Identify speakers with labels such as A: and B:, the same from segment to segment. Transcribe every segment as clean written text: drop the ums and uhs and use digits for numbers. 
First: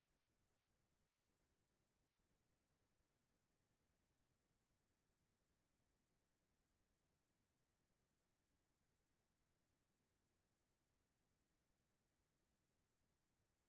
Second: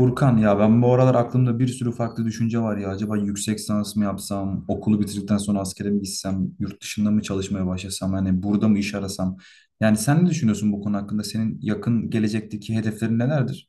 A: Furkan ya ben bu aralar aklımda bir sürü farklı düşünce var ya. Acaba yüksek lisans mı yapsam, okulu bitirdikten sonra askere mi gitsem, yurt dışında mı çalışmaya başlasam, hani burada mı iş arasam? Yani sen ne düşünüyorsun bu konu hakkında? Senin yakın gelecekteki hedeflerin nelerdir?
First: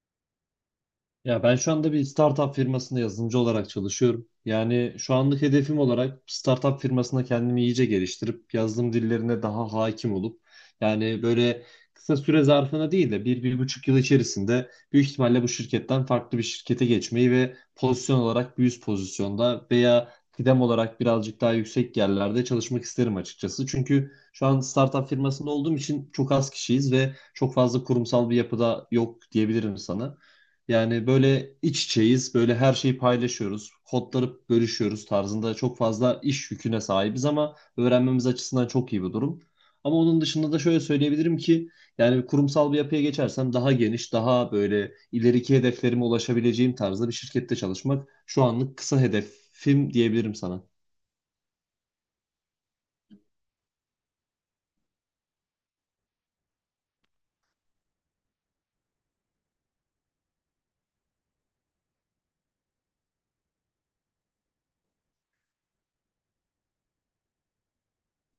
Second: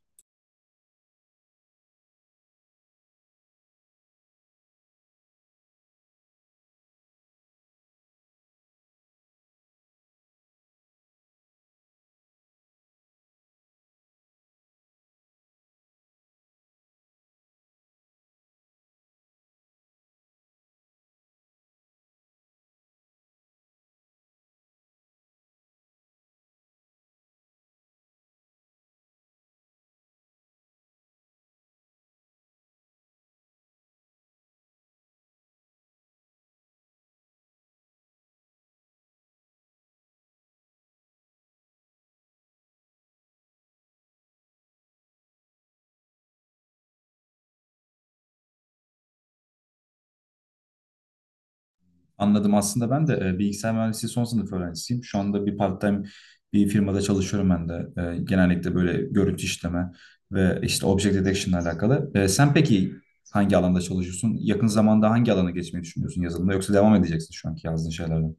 B: Ya ben şu anda bir startup firmasında yazılımcı olarak çalışıyorum. Yani şu anlık hedefim olarak startup firmasında kendimi iyice geliştirip yazılım dillerine daha hakim olup yani böyle kısa süre zarfına değil de bir, bir buçuk yıl içerisinde büyük ihtimalle bu şirketten farklı bir şirkete geçmeyi ve pozisyon olarak bir üst pozisyonda veya kıdem olarak birazcık daha yüksek yerlerde çalışmak isterim açıkçası. Çünkü şu an startup firmasında olduğum için çok az kişiyiz ve çok fazla kurumsal bir yapıda yok diyebilirim sana. Yani böyle iç içeyiz, böyle her şeyi paylaşıyoruz, kodları bölüşüyoruz tarzında çok fazla iş yüküne sahibiz ama öğrenmemiz açısından çok iyi bir durum. Ama onun dışında da şöyle söyleyebilirim ki yani kurumsal bir yapıya geçersem daha geniş, daha böyle ileriki hedeflerime ulaşabileceğim tarzda bir şirkette çalışmak şu anlık kısa hedefim diyebilirim sana.
A: Anladım. Aslında ben de bilgisayar mühendisliği son sınıf öğrencisiyim. Şu anda bir part-time bir firmada çalışıyorum ben de. Genellikle böyle görüntü işleme ve işte object detection ile alakalı. Sen peki hangi alanda çalışıyorsun? Yakın zamanda hangi alana geçmeyi düşünüyorsun yazılımda? Yoksa devam edeceksin şu anki yazdığın şeylerden?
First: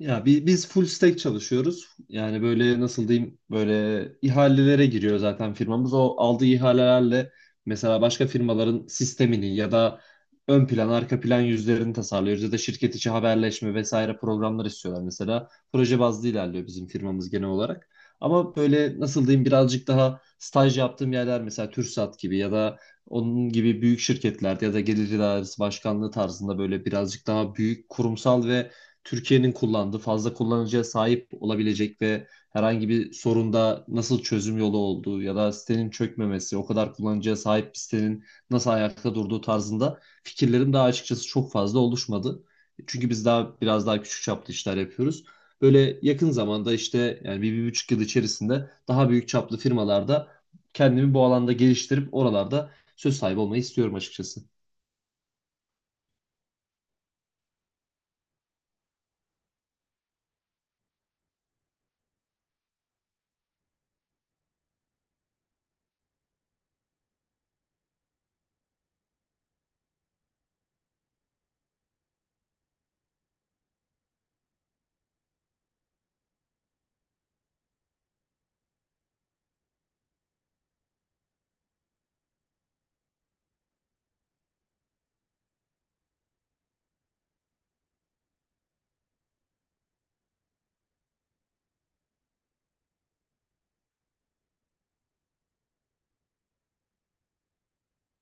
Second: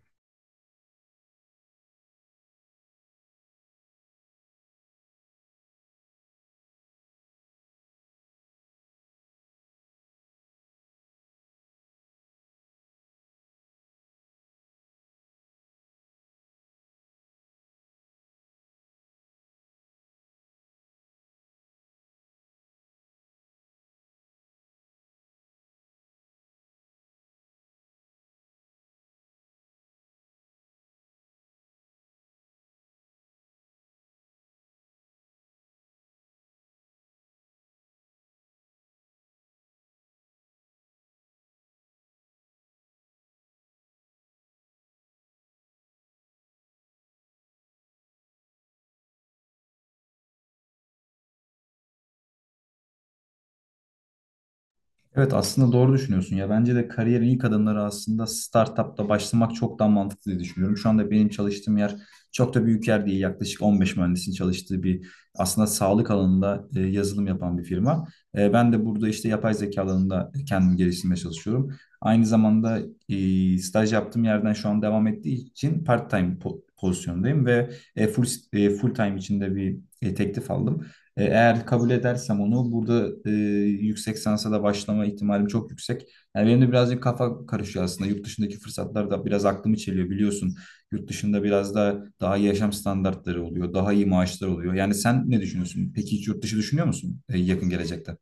B: Ya biz full stack çalışıyoruz. Yani böyle nasıl diyeyim, böyle ihalelere giriyor zaten firmamız. O aldığı ihalelerle mesela başka firmaların sistemini ya da ön plan arka plan yüzlerini tasarlıyoruz ya da şirket içi haberleşme vesaire programlar istiyorlar mesela. Proje bazlı ilerliyor bizim firmamız genel olarak. Ama böyle nasıl diyeyim, birazcık daha staj yaptığım yerler mesela TürkSat gibi ya da onun gibi büyük şirketlerde ya da gelir idaresi başkanlığı tarzında böyle birazcık daha büyük kurumsal ve Türkiye'nin kullandığı, fazla kullanıcıya sahip olabilecek ve herhangi bir sorunda nasıl çözüm yolu olduğu ya da sitenin çökmemesi, o kadar kullanıcıya sahip bir sitenin nasıl ayakta durduğu tarzında fikirlerim daha açıkçası çok fazla oluşmadı. Çünkü biz daha biraz daha küçük çaplı işler yapıyoruz. Böyle yakın zamanda işte yani bir, bir buçuk yıl içerisinde daha büyük çaplı firmalarda kendimi bu alanda geliştirip oralarda söz sahibi olmayı istiyorum açıkçası.
A: Evet, aslında doğru düşünüyorsun ya. Bence de kariyerin ilk adımları aslında startupta başlamak çok daha mantıklı diye düşünüyorum. Şu anda benim çalıştığım yer çok da büyük yer değil. Yaklaşık 15 mühendisin çalıştığı bir, aslında sağlık alanında yazılım yapan bir firma. Ben de burada işte yapay zeka alanında kendimi geliştirmeye çalışıyorum. Aynı zamanda staj yaptığım yerden şu an devam ettiği için part-time pozisyondayım ve e, full full time içinde bir teklif aldım. Eğer kabul edersem onu burada yüksek sansa da başlama ihtimalim çok yüksek. Yani benim de birazcık kafa karışıyor aslında. Yurt dışındaki fırsatlar da biraz aklımı çeliyor biliyorsun. Yurt dışında biraz da daha iyi yaşam standartları oluyor, daha iyi maaşlar oluyor. Yani sen ne düşünüyorsun? Peki hiç yurt dışı düşünüyor musun yakın gelecekte?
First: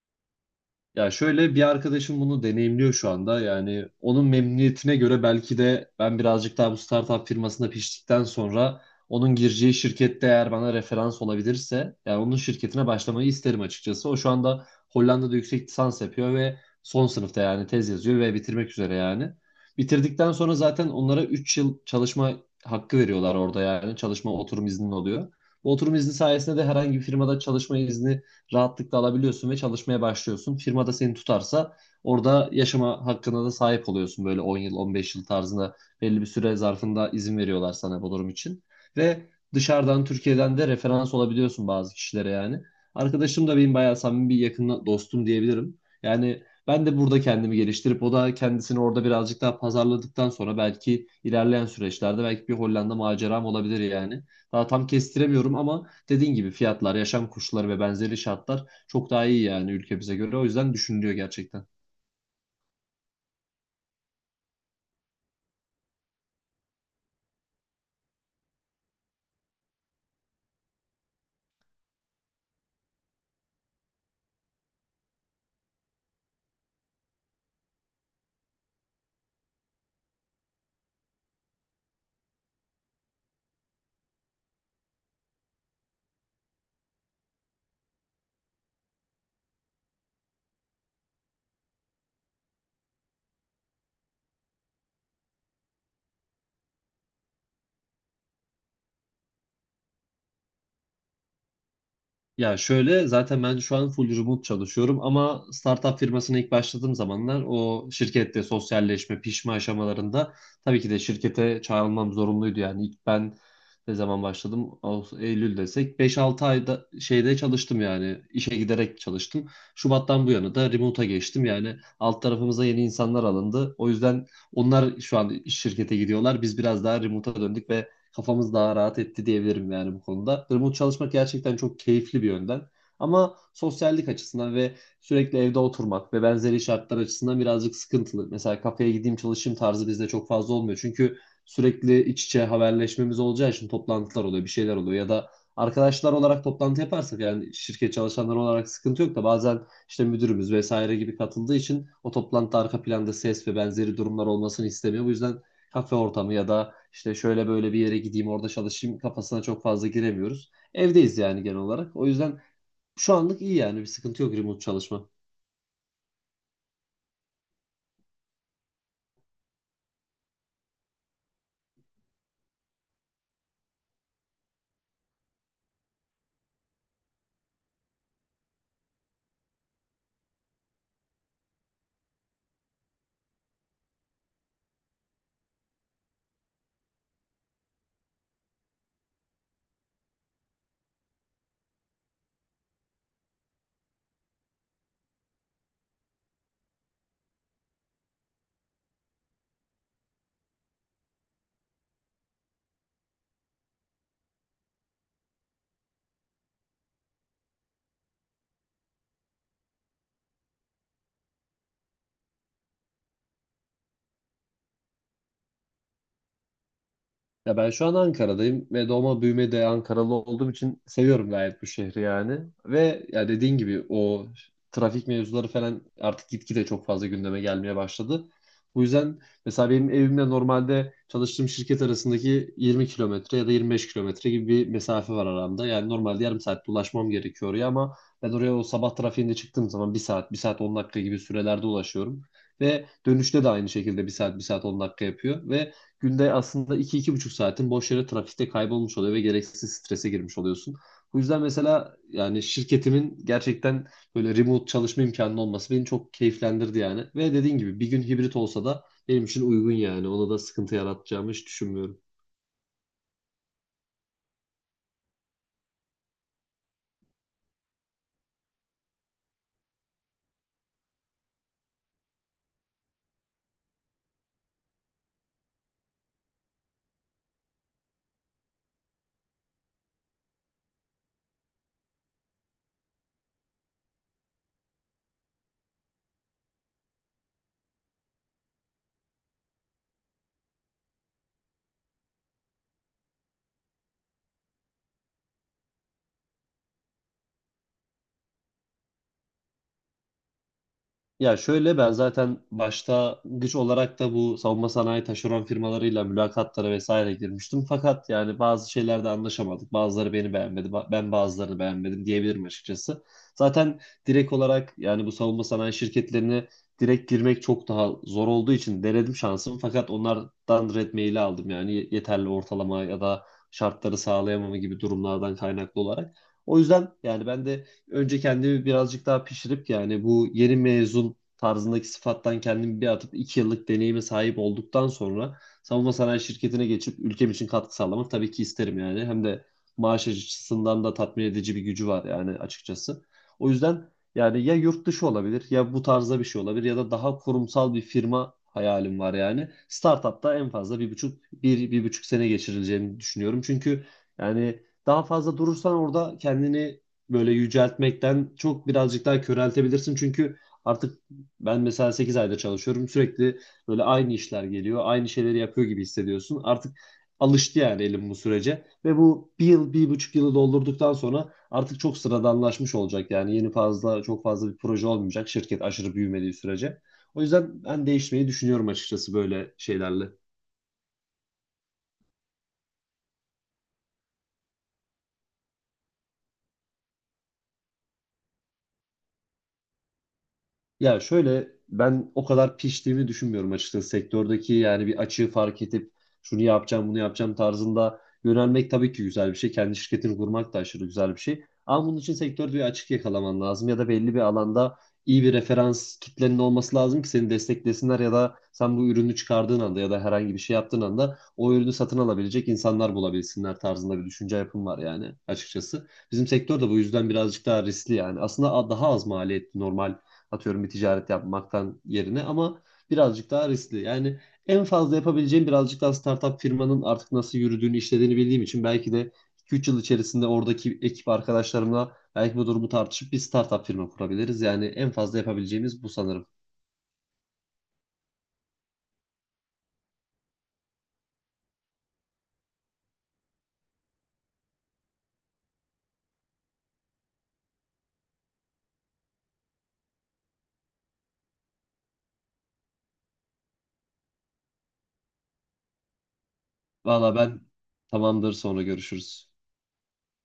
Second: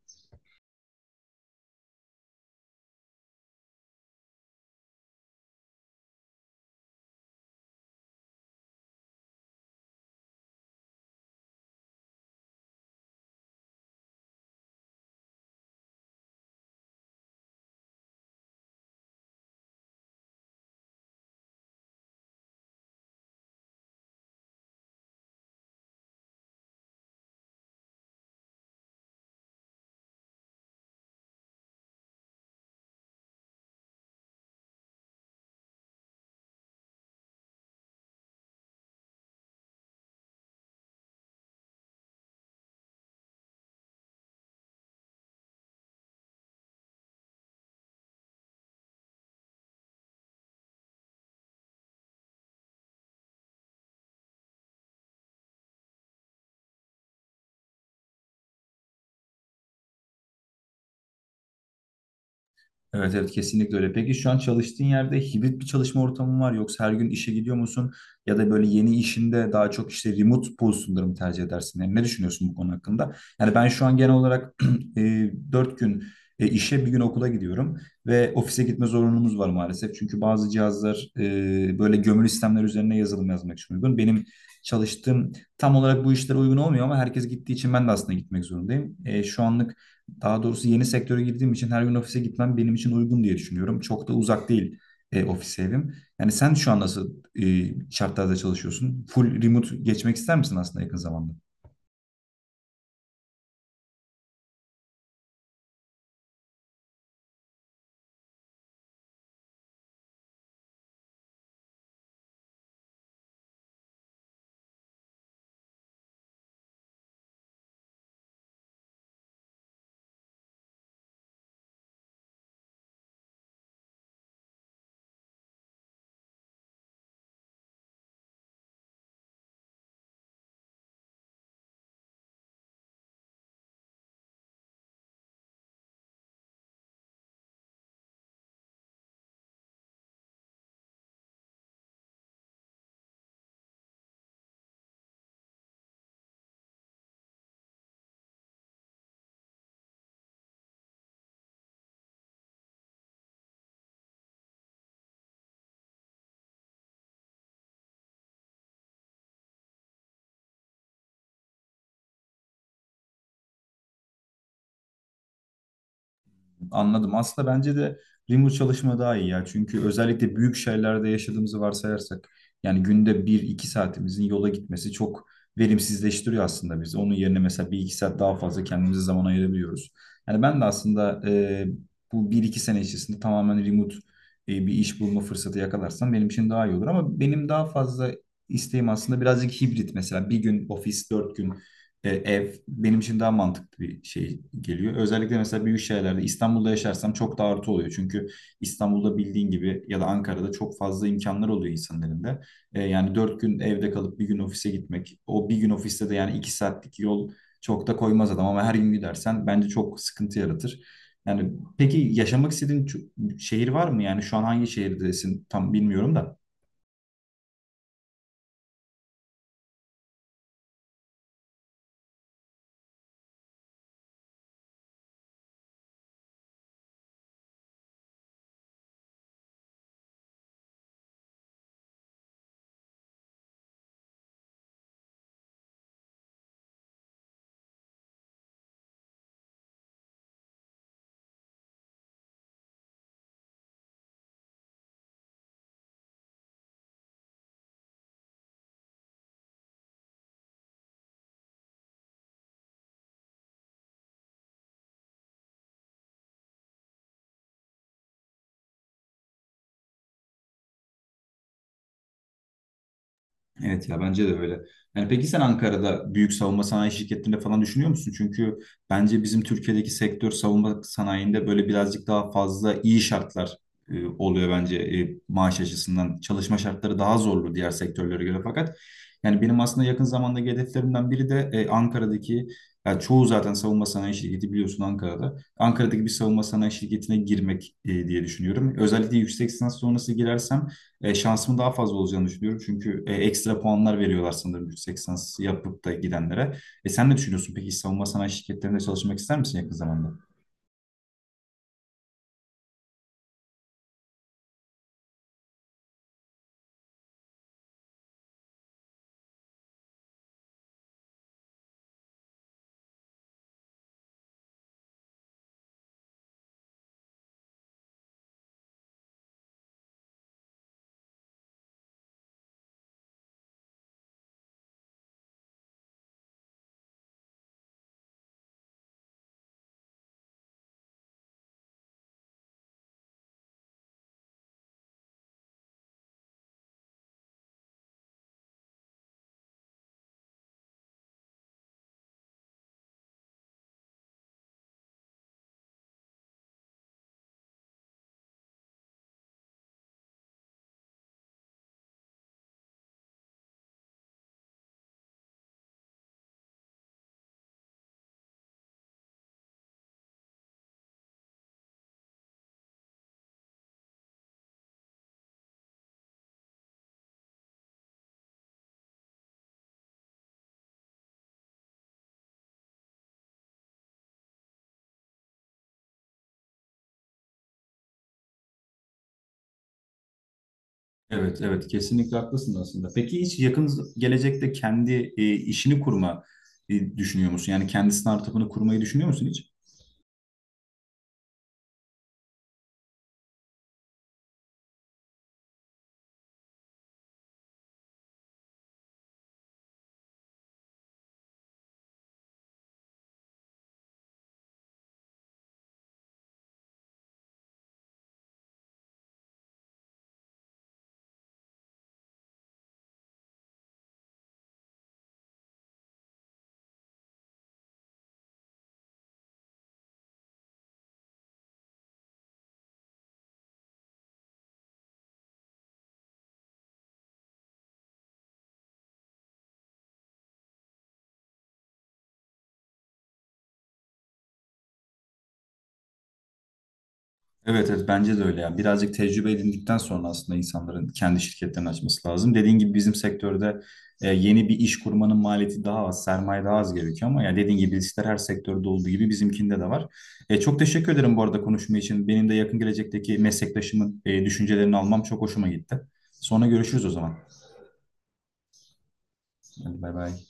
B: Ya şöyle, bir arkadaşım bunu deneyimliyor şu anda. Yani onun memnuniyetine göre belki de ben birazcık daha bu startup firmasında piştikten sonra onun gireceği şirkette eğer bana referans olabilirse yani onun şirketine başlamayı isterim açıkçası. O şu anda Hollanda'da yüksek lisans yapıyor ve son sınıfta, yani tez yazıyor ve bitirmek üzere yani. Bitirdikten sonra zaten onlara 3 yıl çalışma hakkı veriyorlar orada yani. Çalışma oturum izni oluyor. Bu oturum izni sayesinde de herhangi bir firmada çalışma izni rahatlıkla alabiliyorsun ve çalışmaya başlıyorsun. Firma da seni tutarsa orada yaşama hakkına da sahip oluyorsun, böyle 10 yıl, 15 yıl tarzında belli bir süre zarfında izin veriyorlar sana bu durum için. Ve dışarıdan Türkiye'den de referans olabiliyorsun bazı kişilere yani. Arkadaşım da benim bayağı samimi bir yakın dostum diyebilirim. Yani ben de burada kendimi geliştirip o da kendisini orada birazcık daha pazarladıktan sonra belki ilerleyen süreçlerde belki bir Hollanda maceram olabilir yani. Daha tam kestiremiyorum ama dediğin gibi fiyatlar, yaşam koşulları ve benzeri şartlar çok daha iyi yani ülkemize göre. O yüzden düşünülüyor gerçekten.
A: Evet, evet, kesinlikle öyle. Peki şu an çalıştığın yerde hibrit bir çalışma ortamı var yoksa her gün işe gidiyor musun? Ya da böyle yeni işinde daha çok işte remote pozisyonları mı tercih edersin? Yani ne düşünüyorsun bu konu hakkında? Yani ben şu an genel olarak 4 gün işe, bir gün okula gidiyorum ve ofise gitme zorunluluğumuz var maalesef. Çünkü bazı cihazlar böyle gömülü sistemler üzerine yazılım yazmak için uygun. Benim çalıştığım tam olarak bu işlere uygun olmuyor ama herkes gittiği için ben de aslında gitmek zorundayım. Şu anlık, daha doğrusu yeni sektöre girdiğim için, her gün ofise gitmem benim için uygun diye düşünüyorum. Çok da uzak değil ofis evim. Yani sen şu an nasıl şartlarda çalışıyorsun? Full remote geçmek ister misin aslında yakın zamanda?
B: Ya şöyle, zaten ben şu an full remote çalışıyorum ama startup firmasına ilk başladığım zamanlar o şirkette sosyalleşme, pişme aşamalarında tabii ki de şirkete çağrılmam zorunluydu. Yani ilk ben ne zaman başladım? Ağustos, Eylül desek beş altı ayda şeyde çalıştım, yani işe giderek çalıştım. Şubat'tan bu yana da remote'a geçtim. Yani alt tarafımıza yeni insanlar alındı. O yüzden onlar şu an iş şirkete gidiyorlar. Biz biraz daha remote'a döndük ve kafamız daha rahat etti diyebilirim yani bu konuda. Remote çalışmak gerçekten çok keyifli bir yönden. Ama sosyallik açısından ve sürekli evde oturmak ve benzeri şartlar açısından birazcık sıkıntılı. Mesela kafeye gideyim çalışayım tarzı bizde çok fazla olmuyor. Çünkü sürekli iç içe haberleşmemiz olacağı için toplantılar oluyor, bir şeyler oluyor ya da arkadaşlar olarak toplantı yaparsak yani şirket çalışanları olarak sıkıntı yok da bazen işte müdürümüz vesaire gibi katıldığı için o toplantıda arka planda ses ve benzeri durumlar olmasını istemiyor. Bu yüzden kafe ortamı ya da işte şöyle böyle bir yere gideyim orada çalışayım kafasına çok fazla giremiyoruz. Evdeyiz yani genel olarak. O yüzden şu anlık iyi yani, bir sıkıntı yok remote çalışma.
A: Anladım. Aslında bence de remote çalışma daha iyi ya. Çünkü özellikle büyük şehirlerde yaşadığımızı varsayarsak yani günde bir iki saatimizin yola gitmesi çok verimsizleştiriyor aslında bizi. Onun yerine mesela bir iki saat daha fazla kendimize zaman ayırabiliyoruz. Yani ben de aslında bu bir iki sene içerisinde tamamen remote bir iş bulma fırsatı yakalarsam benim için daha iyi olur. Ama benim daha fazla isteğim aslında birazcık hibrit mesela. Bir gün ofis, dört gün ev benim için daha mantıklı bir şey geliyor. Özellikle mesela büyük şehirlerde, İstanbul'da yaşarsam, çok da artı oluyor. Çünkü İstanbul'da bildiğin gibi ya da Ankara'da çok fazla imkanlar oluyor insanların elinde. Yani dört gün evde kalıp bir gün ofise gitmek. O bir gün ofiste de yani iki saatlik yol çok da koymaz adam ama her gün gidersen bence çok sıkıntı yaratır. Yani peki yaşamak istediğin şehir var mı? Yani şu an hangi şehirdesin tam bilmiyorum da.
B: Ya ben şu an Ankara'dayım ve doğma büyüme de Ankaralı olduğum için seviyorum gayet bu şehri yani. Ve ya dediğin gibi o trafik mevzuları falan artık gitgide çok fazla gündeme gelmeye başladı. Bu yüzden mesela benim evimle normalde çalıştığım şirket arasındaki 20 kilometre ya da 25 kilometre gibi bir mesafe var aramda. Yani normalde yarım saat ulaşmam gerekiyor oraya ama ben oraya o sabah trafiğinde çıktığım zaman bir saat, 1 saat 10 dakika gibi sürelerde ulaşıyorum. Ve dönüşte de aynı şekilde bir saat, 1 saat 10 dakika yapıyor. Ve günde aslında iki, iki buçuk saatin boş yere trafikte kaybolmuş oluyor ve gereksiz strese girmiş oluyorsun. Bu yüzden mesela yani şirketimin gerçekten böyle remote çalışma imkanı olması beni çok keyiflendirdi yani. Ve dediğin gibi bir gün hibrit olsa da benim için uygun yani. Ona da sıkıntı yaratacağımı hiç düşünmüyorum.
A: Evet ya, bence de öyle. Yani peki sen Ankara'da büyük savunma sanayi şirketlerinde falan düşünüyor musun? Çünkü bence bizim Türkiye'deki sektör, savunma sanayinde böyle birazcık daha fazla iyi şartlar oluyor bence, maaş açısından. Çalışma şartları daha zorlu diğer sektörlere göre fakat yani benim aslında yakın zamandaki hedeflerimden biri de Ankara'daki, yani çoğu zaten savunma sanayi şirketi biliyorsun Ankara'da. Ankara'daki bir savunma sanayi şirketine girmek diye düşünüyorum. Özellikle yüksek lisans sonrası girersem şansımın daha fazla olacağını düşünüyorum. Çünkü ekstra puanlar veriyorlar sanırım yüksek lisans yapıp da gidenlere. Sen ne düşünüyorsun? Peki savunma sanayi şirketlerinde çalışmak ister misin yakın zamanda?
B: Ya şöyle, ben zaten başta güç olarak da bu savunma sanayi taşeron firmalarıyla mülakatlara vesaire girmiştim. Fakat yani bazı şeylerde anlaşamadık. Bazıları beni beğenmedi, ben bazılarını beğenmedim diyebilirim açıkçası. Zaten direkt olarak yani bu savunma sanayi şirketlerine direkt girmek çok daha zor olduğu için denedim şansımı. Fakat onlardan red maili aldım, yani yeterli ortalama ya da şartları sağlayamama gibi durumlardan kaynaklı olarak. O yüzden yani ben de önce kendimi birazcık daha pişirip yani bu yeni mezun tarzındaki sıfattan kendimi bir atıp 2 yıllık deneyime sahip olduktan sonra savunma sanayi şirketine geçip ülkem için katkı sağlamak tabii ki isterim yani. Hem de maaş açısından da tatmin edici bir gücü var yani açıkçası. O yüzden yani ya yurt dışı olabilir, ya bu tarzda bir şey olabilir ya da daha kurumsal bir firma hayalim var yani. Startup'ta en fazla bir buçuk, bir, bir buçuk sene geçirileceğini düşünüyorum. Çünkü yani daha fazla durursan orada kendini böyle yüceltmekten çok birazcık daha köreltebilirsin. Çünkü artık ben mesela 8 ayda çalışıyorum. Sürekli böyle aynı işler geliyor. Aynı şeyleri yapıyor gibi hissediyorsun. Artık alıştı yani elim bu sürece. Ve bu bir yıl, bir buçuk yılı doldurduktan sonra artık çok sıradanlaşmış olacak. Yani yeni fazla, çok fazla bir proje olmayacak. Şirket aşırı büyümediği sürece. O yüzden ben değişmeyi düşünüyorum açıkçası böyle şeylerle.
A: Evet, evet, kesinlikle haklısın aslında. Peki hiç yakın gelecekte kendi işini kurma düşünüyor musun? Yani kendi startup'ını kurmayı düşünüyor musun hiç?
B: Ya şöyle, ben o kadar piştiğimi düşünmüyorum açıkçası sektördeki yani, bir açığı fark edip şunu yapacağım bunu yapacağım tarzında yönelmek tabii ki güzel bir şey. Kendi şirketini kurmak da aşırı güzel bir şey. Ama bunun için sektörde bir açık yakalaman lazım ya da belli bir alanda iyi bir referans kitlenin olması lazım ki seni desteklesinler ya da sen bu ürünü çıkardığın anda ya da herhangi bir şey yaptığın anda o ürünü satın alabilecek insanlar bulabilsinler tarzında bir düşünce yapım var yani açıkçası. Bizim sektör de bu yüzden birazcık daha riskli yani. Aslında daha az maliyetli normal, atıyorum, bir ticaret yapmaktan yerine, ama birazcık daha riskli. Yani en fazla yapabileceğim, birazcık daha startup firmanın artık nasıl yürüdüğünü, işlediğini bildiğim için belki de 2-3 yıl içerisinde oradaki ekip arkadaşlarımla belki bu durumu tartışıp bir startup firma kurabiliriz. Yani en fazla yapabileceğimiz bu sanırım.
A: Evet, evet, bence de öyle ya. Birazcık tecrübe edindikten sonra aslında insanların kendi şirketlerini açması lazım. Dediğin gibi bizim sektörde yeni bir iş kurmanın maliyeti daha az, sermaye daha az gerekiyor ama ya dediğin gibi riskler her sektörde olduğu gibi bizimkinde de var. Çok teşekkür ederim bu arada konuşma için. Benim de yakın gelecekteki meslektaşımın düşüncelerini almam çok hoşuma gitti. Sonra görüşürüz o zaman.
B: Valla ben, tamamdır, sonra görüşürüz.
A: Hadi bay bay.